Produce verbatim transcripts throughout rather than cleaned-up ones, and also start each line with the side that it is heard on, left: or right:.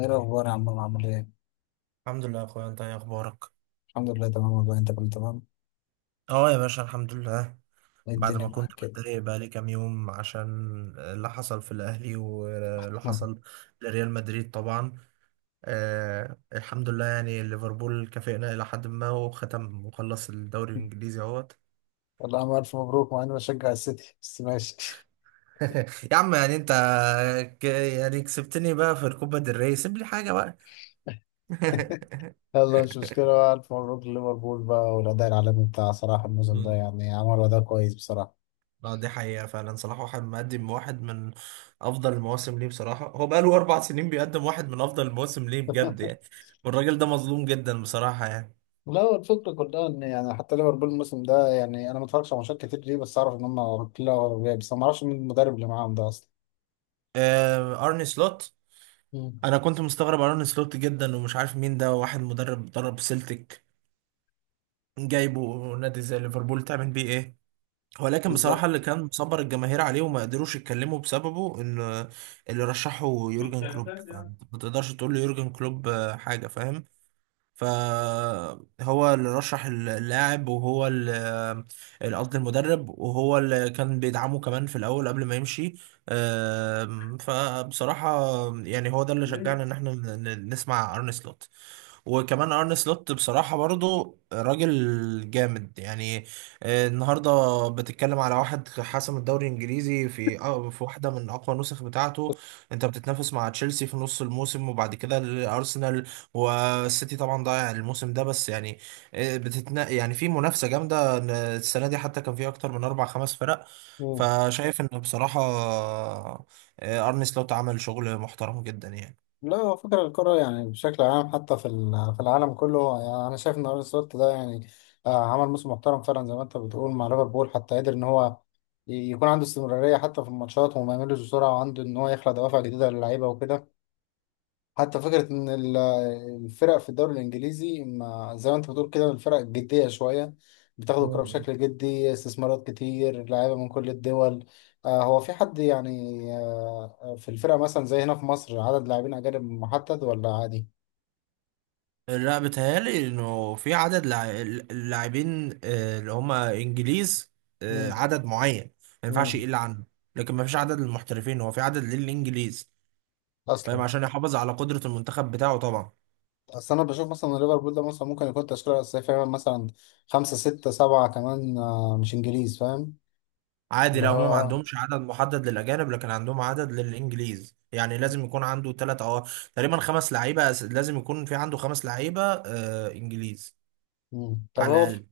left: ايه الاخبار يا عم، عامل ايه؟
right: الحمد لله يا اخويا، انت ايه اخبارك؟
left: الحمد لله تمام والله، انت كنت تمام؟
right: اه يا باشا، الحمد لله.
left: ايه
right: بعد
left: الدنيا
right: ما كنت
left: معاك كده؟
right: متضايق بقالي كام يوم عشان اللي حصل في الاهلي واللي
left: مم.
right: حصل لريال مدريد طبعا. آه الحمد لله، يعني ليفربول كافئنا الى حد ما، وختم وخلص الدوري الانجليزي اهوت.
left: والله عم، الف مبروك. مع اني بشجع السيتي بس ماشي.
right: يا عم يعني انت ك- يعني كسبتني بقى في الكوبا del ري، سيب لي حاجه بقى.
left: يلا مش مشكله بقى، الف مبروك لليفربول بقى. والاداء العالمي بتاع صلاح الموسم ده يعني عملوا اداء كويس بصراحه.
right: لا دي حقيقة، فعلا صلاح واحد مقدم واحد من أفضل المواسم ليه بصراحة، هو بقاله أربع سنين بيقدم واحد من أفضل المواسم ليه بجد يعني. والراجل ده مظلوم جدا بصراحة يعني.
left: لا، هو الفكرة كلها إن يعني حتى ليفربول الموسم ده، يعني أنا ما اتفرجش على ماتشات كتير ليه، بس أعرف إن هم كلها أوروبية، بس ما أعرفش مين المدرب اللي معاهم ده أصلا.
right: آه أرني سلوت.
left: مم.
right: أنا كنت مستغرب أرني سلوت جدا، ومش عارف مين ده، واحد مدرب درب سيلتيك، جايبه نادي زي ليفربول تعمل بيه إيه؟ ولكن بصراحة اللي
left: بالظبط.
right: كان مصبر الجماهير عليه وما قدروش يتكلموا بسببه إن اللي رشحه يورجن كلوب، فما تقدرش تقول له يورجن كلوب آه، حاجة، فاهم. فهو اللي رشح اللاعب، وهو اللي قصدي المدرب، وهو اللي كان بيدعمه كمان في الاول قبل ما يمشي. آم، فبصراحة يعني هو ده اللي شجعنا ان احنا ن- ن- نسمع ارن سلوت. وكمان ارن سلوت بصراحة برضو راجل جامد يعني. آه، النهاردة بتتكلم على واحد حسم الدوري الانجليزي في آه، في واحدة من اقوى النسخ بتاعته. انت بتتنافس مع تشيلسي في نص الموسم، وبعد كده الارسنال، والسيتي طبعا ضايع الموسم ده، بس يعني آه، بتتنا يعني في منافسة جامدة، إن السنة دي حتى كان في اكتر من اربع خمس فرق. فشايف ان بصراحة آه، ارن سلوت عمل شغل محترم جدا
left: لا، هو فكرة الكرة يعني بشكل عام حتى في ال- في العالم كله. يعني أنا شايف إن أرون سلوت ده يعني آه، عمل موسم محترم فعلا زي ما أنت بتقول مع ليفربول، حتى قدر إن هو ي- يكون عنده استمرارية حتى في الماتشات وما يملش بسرعة، وعنده إن هو يخلق دوافع جديدة للعيبة وكده. حتى فكرة إن ال- الفرق في الدوري الإنجليزي ما زي ما أنت بتقول كده، الفرق جدية شوية، بتاخد الكرة
right: يعني.
left: بشكل جدي، استثمارات كتير لعيبة من كل الدول. آه هو في حد يعني، آه في الفرقة مثلا زي هنا في مصر عدد لاعبين أجانب محدد ولا عادي؟
right: لا بيتهيألي انه في عدد لاع- اللاعبين آه، اللي هم انجليز، آه،
left: مم.
right: عدد معين ما ينفعش
left: مم.
right: يقل عنه. لكن ما فيش عدد للمحترفين، هو في عدد للانجليز، فاهم،
left: أصلا.
right: عشان يحافظ على قدرة المنتخب بتاعه طبعا.
left: أصل أنا بشوف مثلا إن ليفربول ده مثلا ممكن يكون تشكيلة أساسية فعلا مثلا خمسة ستة سبعة كمان آه مش إنجليز، فاهم؟
right: عادي،
left: اللي
right: لا
left: هو
right: هم ما
left: آه.
right: عندهمش عدد محدد للاجانب، لكن عندهم عدد للانجليز، يعني لازم يكون عنده ثلاث او تقريبا خمس لعيبة، أس- لازم يكون في عنده خمس لعيبة آه، انجليز
left: مم. طب
right: على
left: هو
right: الاقل.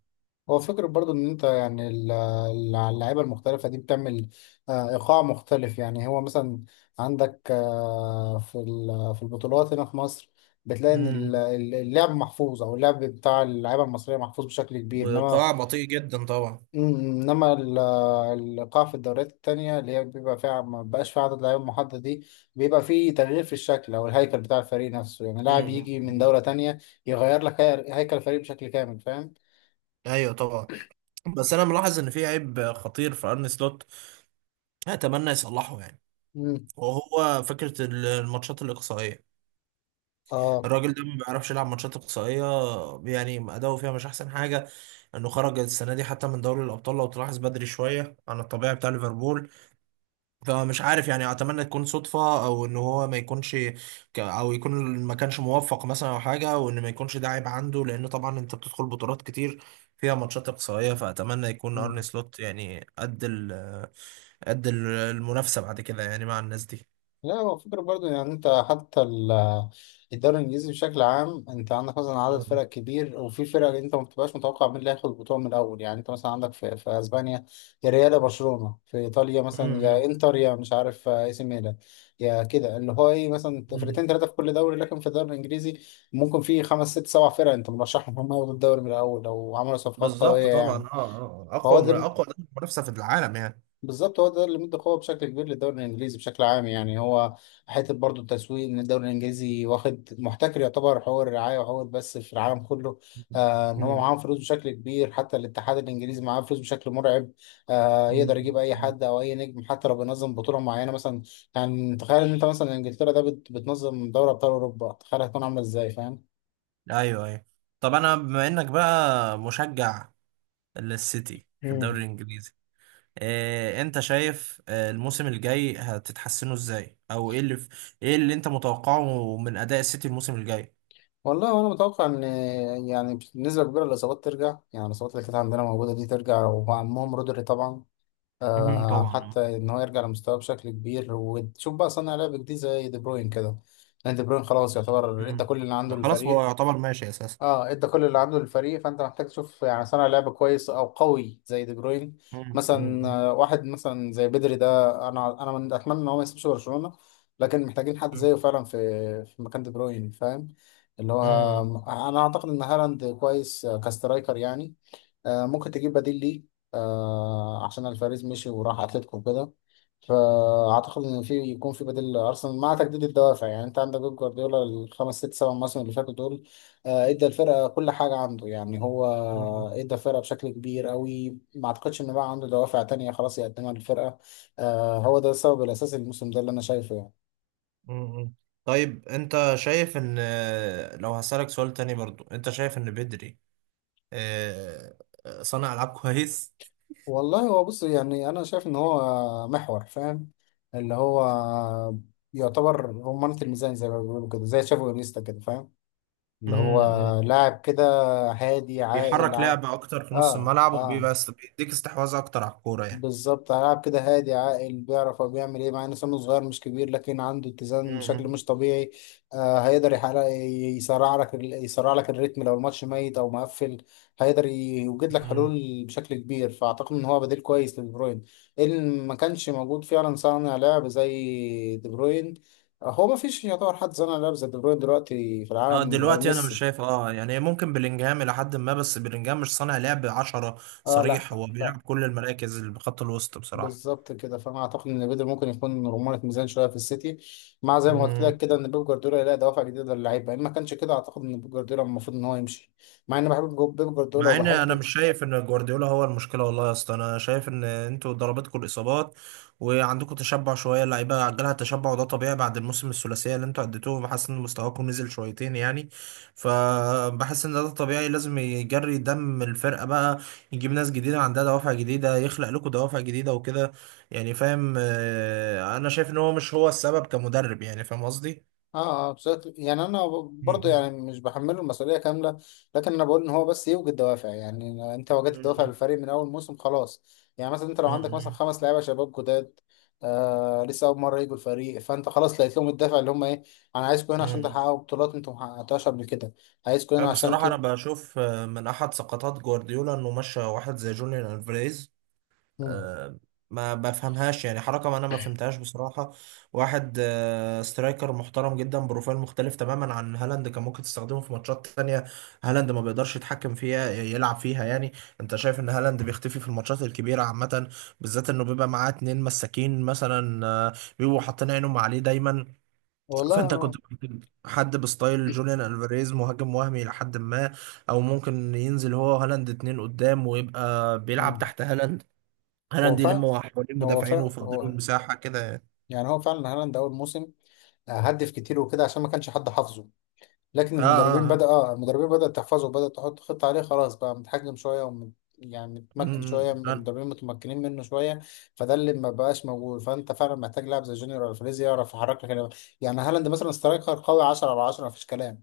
left: هو فكرة برضو ان انت يعني ال- ال- اللعيبة المختلفة دي بتعمل آه، ايقاع مختلف. يعني هو مثلا عندك آه، في ال- في البطولات هنا في مصر بتلاقي ان ال-
right: امم
left: ال- اللعب محفوظ او اللعب بتاع اللعيبة المصرية محفوظ بشكل كبير، انما
right: وقاع بطيء جدا طبعا.
left: مم، انما ال- الايقاع في الدوريات التانية اللي هي بيبقى فيها، ما بقاش فيها عدد لعيبة محدد دي، بيبقى فيه تغيير في الشكل او الهيكل بتاع الفريق نفسه، يعني لاعب
right: امم
left: يجي من دولة تانية يغير لك هي- هيكل الفريق بشكل كامل، فاهم؟
right: ايوه طبعا. بس انا ملاحظ ان في عيب خطير في ارن سلوت، اتمنى يصلحه يعني.
left: مم.
right: وهو فكره الماتشات الاقصائيه،
left: اه.
right: الراجل ده ما بيعرفش يلعب ماتشات اقصائيه، يعني اداؤه فيها مش احسن حاجه. انه خرج السنه دي حتى من دوري الابطال لو تلاحظ بدري شويه عن الطبيعي بتاع ليفربول. فمش عارف يعني، اتمنى تكون صدفة، او ان هو ما يكونش ك- او يكون ما كانش موفق مثلا او حاجة، وان ما يكونش ده عيب عنده، لان طبعا انت بتدخل بطولات كتير فيها ماتشات اقصائية. فاتمنى يكون ارني
left: مم.
right: سلوت يعني قد ال قد ال- المنافسة بعد كده يعني مع الناس دي.
left: لا، هو فكرة برضو يعني انت حتى ال- الدوري الانجليزي بشكل عام، انت عندك مثلا عدد فرق
right: مم.
left: كبير وفي فرق انت ما بتبقاش متوقع مين اللي هياخد البطولة من الاول. يعني انت مثلا عندك في, في اسبانيا يا ريال يا برشلونة، في ايطاليا مثلا يا
right: مم.
left: انتر يا مش عارف آه، اي سي ميلان، يا كده اللي هو ايه، مثلا
right: مم.
left: فرقتين ثلاثة في كل دوري، لكن في الدوري الانجليزي ممكن في خمس ست سبع فرق انت مرشحهم هم ياخدوا الدوري من الاول لو عملوا صفقات
right: بالظبط
left: قوية
right: طبعا،
left: يعني.
right: اه آه.
left: فهو
right: اقوى
left: ده،
right: اقوى منافسة في العالم يعني.
left: بالظبط هو ده اللي مدى قوه بشكل كبير للدوري الانجليزي بشكل عام. يعني هو حته برضو التسويق ان الدوري الانجليزي واخد محتكر يعتبر حقوق الرعايه وحقوق البث في العالم كله. آه ان هو
right: مم.
left: معاهم فلوس بشكل كبير، حتى الاتحاد الانجليزي معاه فلوس بشكل مرعب. آه يقدر يجيب اي
right: مم.
left: حد او اي نجم حتى لو بينظم بطوله معينه مثلا. يعني تخيل ان انت مثلا انجلترا ده بت- بتنظم دوري ابطال اوروبا، تخيل هتكون عامله ازاي، فاهم؟
right: ايوه ايوه. طب انا بما انك بقى مشجع للسيتي في الدوري
left: مم.
right: الانجليزي، إيه انت شايف آه، الموسم الجاي هتتحسنوا ازاي؟ او ايه اللي في، ايه اللي انت متوقعه من اداء السيتي الموسم الجاي؟
left: والله انا متوقع ان يعني بنسبه كبيره الاصابات ترجع، يعني الاصابات اللي كانت عندنا موجوده دي ترجع، ومعهم رودري طبعا.
right: امم
left: آه
right: طبعا.
left: حتى ان هو يرجع لمستواه بشكل كبير، وتشوف بقى صانع لعب جديد زي دي بروين كده، لان دي بروين خلاص يعتبر ادى
right: امم
left: كل اللي عنده
right: خلاص، هو
left: للفريق.
right: يعتبر ماشي اساسا.
left: اه، ادى كل اللي عنده للفريق. فانت محتاج تشوف يعني صانع لعب كويس او قوي زي دي بروين
right: امم
left: مثلا.
right: مم.
left: آه، واحد مثلا زي بدري ده، انا انا من اتمنى ان هو ما يسيبش برشلونة، لكن محتاجين حد
right: امم
left: زيه فعلا في في مكان دي بروين، فاهم؟ اللي هو،
right: امم
left: انا اعتقد ان هالاند كويس آه، كسترايكر يعني. آه، ممكن تجيب بديل ليه آه، عشان الفاريز مشي وراح اتلتيكو وكده. فاعتقد ان في يكون في بديل لارسنال، مع تجديد الدوافع. يعني انت عندك بيب جوارديولا الخمس ست سبع مواسم اللي فاتوا دول آه، ادى الفرقه كل حاجه عنده. يعني هو
right: مم.
left: ادى الفرقه بشكل كبير قوي، ما اعتقدش ان بقى عنده دوافع تانية خلاص يقدمها للفرقه. آه، هو ده السبب الاساسي الموسم ده اللي انا شايفه يعني.
right: مم. طيب انت شايف ان آه، لو هسألك سؤال تاني برضو، انت شايف ان بدري آه، صانع العاب كويس؟
left: والله هو بص، يعني انا شايف ان هو محور، فاهم؟ اللي هو يعتبر رمانة الميزان زي ما بيقولوا كده، زي تشافي وانيستا كده، فاهم؟ اللي هو
right: امم
left: لاعب كده هادي عاقل.
right: بيحرك
left: ع...
right: لعب اكتر في نص
left: اه،
right: الملعب، وبيبقى
left: اه،
right: است- بيديك استحواذ اكتر على الكورة يعني.
left: بالظبط هيلعب كده هادي عاقل، بيعرف هو بيعمل ايه، مع ان سنه صغير مش كبير لكن عنده اتزان بشكل
right: مم.
left: مش طبيعي. آه هيقدر يحقق، يسرع لك ال- يسرع لك الريتم لو الماتش ميت او مقفل، هيقدر يوجد لك
right: مم.
left: حلول بشكل كبير. فاعتقد ان هو بديل كويس لدي بروين ان ما كانش موجود فعلا صانع لعب زي دي بروين. هو ما فيش يعتبر حد صانع لعب زي دي بروين دلوقتي في
right: اه
left: العالم غير
right: دلوقتي انا مش
left: ميسي.
right: شايف، اه يعني ممكن بلينجهام الى حد ما، بس بلينجهام مش صانع لعب عشرة
left: اه، لا،
right: صريح، هو
left: لا،
right: بيلعب كل المراكز اللي بخط الوسط بصراحة.
left: بالظبط كده. فانا اعتقد ان بيدر ممكن يكون رمانة ميزان شويه في السيتي، مع زي ما قلت
right: مم.
left: لك كده ان بيب جوارديولا يلاقي دوافع جديده للعيبه. ان ما كانش كده اعتقد ان بيب جوارديولا المفروض ان هو يمشي، مع اني بحب جو- بيب جوارديولا
right: مع ان انا
left: وبحب.
right: مش شايف ان جوارديولا هو المشكله، والله يا اسطى، انا شايف ان انتوا ضربتكم الاصابات، وعندكم تشبع شويه، اللعيبه عجلها التشبع، وده طبيعي بعد الموسم الثلاثيه اللي انتوا اديتوه. بحس ان مستواكم نزل شويتين يعني. فبحس ان ده طبيعي، لازم يجري دم الفرقه بقى، يجيب ناس جديده عندها دوافع جديده، يخلق لكم دوافع جديده وكده يعني، فاهم. آه، انا شايف ان هو مش هو السبب كمدرب يعني، فاهم قصدي.
left: اه، اه، بشكل يعني انا برضه
right: مم.
left: يعني مش بحمله المسؤوليه كامله، لكن انا بقول ان هو بس يوجد دوافع. يعني انت وجدت
right: مم.
left: دوافع
right: مم.
left: للفريق من اول موسم خلاص. يعني مثلا انت لو عندك مثلا
right: مم.
left: خمس لعيبه شباب جداد آه لسه اول مره يجوا الفريق، فانت خلاص لقيت لهم الدافع اللي هم ايه، انا عايزكم هنا عشان
right: مم.
left: تحققوا بطولات انتم ما حققتوهاش قبل كده، عايزكم
right: أه،
left: هنا عشان.
right: بصراحة أنا
left: تت...
right: بشوف آه، من أحد سقطات جوارديولا إنه مشى واحد زي جوليان ألفاريز.
left: مم.
right: آه، ما بفهمهاش يعني، حركة ما أنا ما فهمتهاش بصراحة. واحد آه، سترايكر محترم جدا، بروفايل مختلف تماما عن هالاند، كان ممكن تستخدمه في ماتشات تانية هالاند ما بيقدرش يتحكم فيها يلعب فيها يعني. أنت شايف إن هالاند بيختفي في الماتشات الكبيرة عامة، بالذات إنه بيبقى معاه اتنين مساكين مثلا آه، بيبقوا حاطين عينهم عليه دايما.
left: والله
right: فانت كنت
left: هو.
right: ممكن حد بستايل جوليان الفاريز، مهاجم وهمي لحد ما، او ممكن ينزل هو هالاند اتنين قدام ويبقى بيلعب
left: مم.
right: تحت هالاند،
left: هو
right: هالاند
left: فعلا
right: يلم حوالين
left: هو
right: مدافعين
left: فعلا
right: ويفضلوا
left: هو
right: المساحة كده يعني.
left: يعني هو فعلا هالاند اول موسم آه، هدف كتير وكده عشان ما كانش حد حافظه. لكن
right: اه
left: المدربين
right: اه
left: بدأ
right: اه
left: اه المدربين بدأت تحفظه، بدأت تحط خطة عليه، خلاص بقى متحجم شوية. ومت... يعني
right: م-
left: متمكن شوية،
right: م- اه
left: المدربين متمكنين منه شوية. فده اللي ما بقاش موجود، فأنت فعلا محتاج لاعب زي جونيور الفريز يعرف يحرك لك ال- يعني هالاند مثلا سترايكر قوي عشرة على عشرة، مفيش كلام.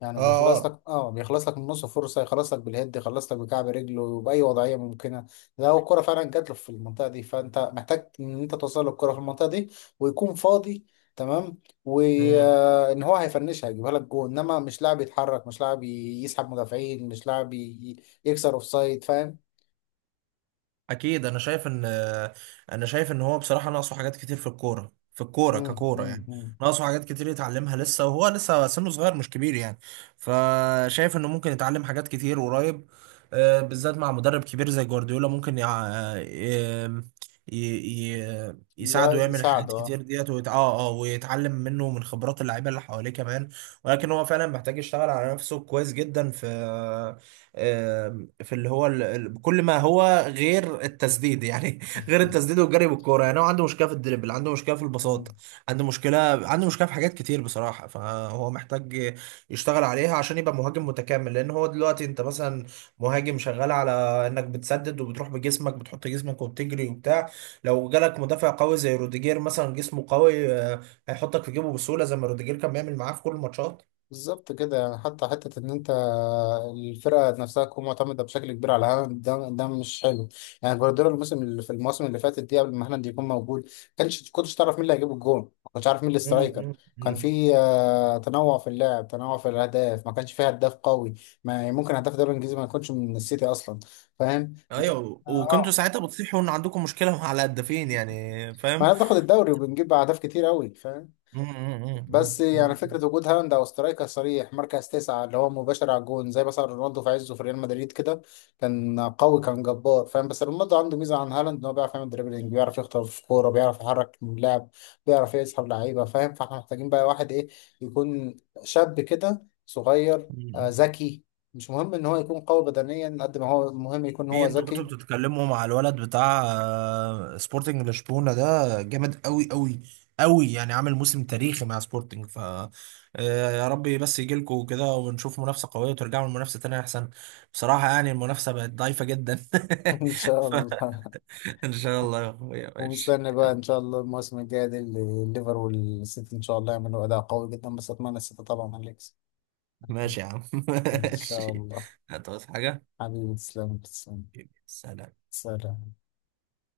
left: يعني
right: اه
left: بيخلص
right: آه.
left: لك، اه، بيخلص لك من نص فرصه، يخلص لك بالهيد، يخلص لك بكعب رجله وباي وضعيه ممكنه، لو الكره فعلا جات له في المنطقه دي. فانت محتاج ان انت توصل له الكره في المنطقه دي ويكون فاضي، تمام،
right: م.
left: وان هو هيفنشها، هيجيبها لك جول. انما مش لاعب يتحرك، مش لاعب ي- يسحب مدافعين، مش لاعب ي- يكسر اوفسايد، فاهم؟
right: اكيد، انا شايف ان، انا شايف ان هو بصراحه ناقصه حاجات كتير في الكوره، في الكوره
left: امم.
right: ككوره يعني.
left: امم.
right: ناقصه حاجات كتير يتعلمها لسه، وهو لسه سنه صغير مش كبير يعني. فشايف انه ممكن يتعلم حاجات كتير قريب، آه، بالذات مع مدرب كبير زي جوارديولا، ممكن يع... آه، ي... ي... ي...
left: يا
right: يساعده يعمل حاجات
left: يساعده.
right: كتير ديت ويت... اه اه ويتعلم منه من خبرات اللعيبه اللي حواليه كمان. ولكن هو فعلا محتاج يشتغل على نفسه كويس جدا في، آه، في اللي هو ال... ال- كل ما هو غير التسديد يعني، غير التسديد والجري بالكوره. يعني هو عنده مشكله في الدريبل، عنده مشكله في
left: اه،
right: البساط، عنده مشكله عنده مشكله في حاجات كتير بصراحه. فهو محتاج يشتغل عليها عشان يبقى مهاجم متكامل، لان هو دلوقتي انت مثلا مهاجم شغال على انك بتسدد وبتروح بجسمك، بتحط جسمك وبتجري وبتاع. لو جالك مدافع قوي زي روديجير مثلا جسمه قوي آه، هيحطك في جيبه بسهوله، زي ما روديجير كان بيعمل معاه في كل الماتشات.
left: بالظبط كده. يعني حتى حتة إن أنت الفرقة نفسها تكون معتمدة بشكل كبير على هالاند ده ده مش حلو. يعني جوارديولا الموسم اللي في الموسم اللي فاتت دي قبل ما هالاند يكون موجود، كانش كنتش تعرف مين اللي هيجيب الجون، ما كنتش عارف مين
right: مم،
left: الاسترايكر.
right: مم،
left: كان
right: مم.
left: في آه، تنوع في اللعب، تنوع في الأهداف، ما كانش في هداف قوي، ما ممكن هداف الدوري الإنجليزي ما يكونش من السيتي أصلا، فاهم؟
right: ايوه، وكنتوا
left: اه،
right: ساعتها بتصيحوا ان عندكم مشكله مع الهدافين يعني،
left: ما
right: فاهم.
left: احنا بناخد الدوري وبنجيب أهداف كتير أوي.
right: مم، مم،
left: بس
right: مم، مم،
left: يعني فكرة وجود هالاند أو سترايكر صريح مركز تسعة اللي هو مباشر على الجون، زي مثلا رونالدو في عزه في ريال مدريد كده، كان قوي كان جبار، فاهم؟ بس رونالدو عنده ميزة عن هالاند إن هو بيعرف يعمل دريبلينج، بيعرف يخطف في كورة، بيعرف يحرك اللاعب، بيعرف يسحب لعيبة، فاهم؟ فاحنا محتاجين بقى واحد إيه، يكون شاب كده صغير، آه،
right: مم.
left: ذكي. مش مهم إن هو يكون قوي بدنيا قد ما هو مهم يكون
right: في
left: هو
right: انتوا كنتوا
left: ذكي.
right: بتتكلموا مع الولد بتاع آه، سبورتنج لشبونه ده، جامد قوي قوي قوي يعني، عامل موسم تاريخي مع سبورتنج. ف آه، يا رب بس يجي لكم كده، ونشوف منافسه قويه، وترجعوا للمنافسه تاني احسن بصراحه، يعني المنافسه بقت ضعيفه جدا.
left: إن شاء
right: ف...
left: الله.
right: ان شاء الله يا اخويا، ماشي.
left: ومستني بقى
right: يلا،
left: ان شاء الله الموسم الجاي دي اللي- الليفر والسيتي ان شاء الله يعملوا اداء قوي جدا، بس اتمنى السيتي طبعا هنكسب.
right: ماشي يا عم.
left: ان شاء
right: ماشي،
left: الله.
right: هتعوز حاجه؟
left: حبيبي، تسلم تسلم.
right: سلام.
left: سلام.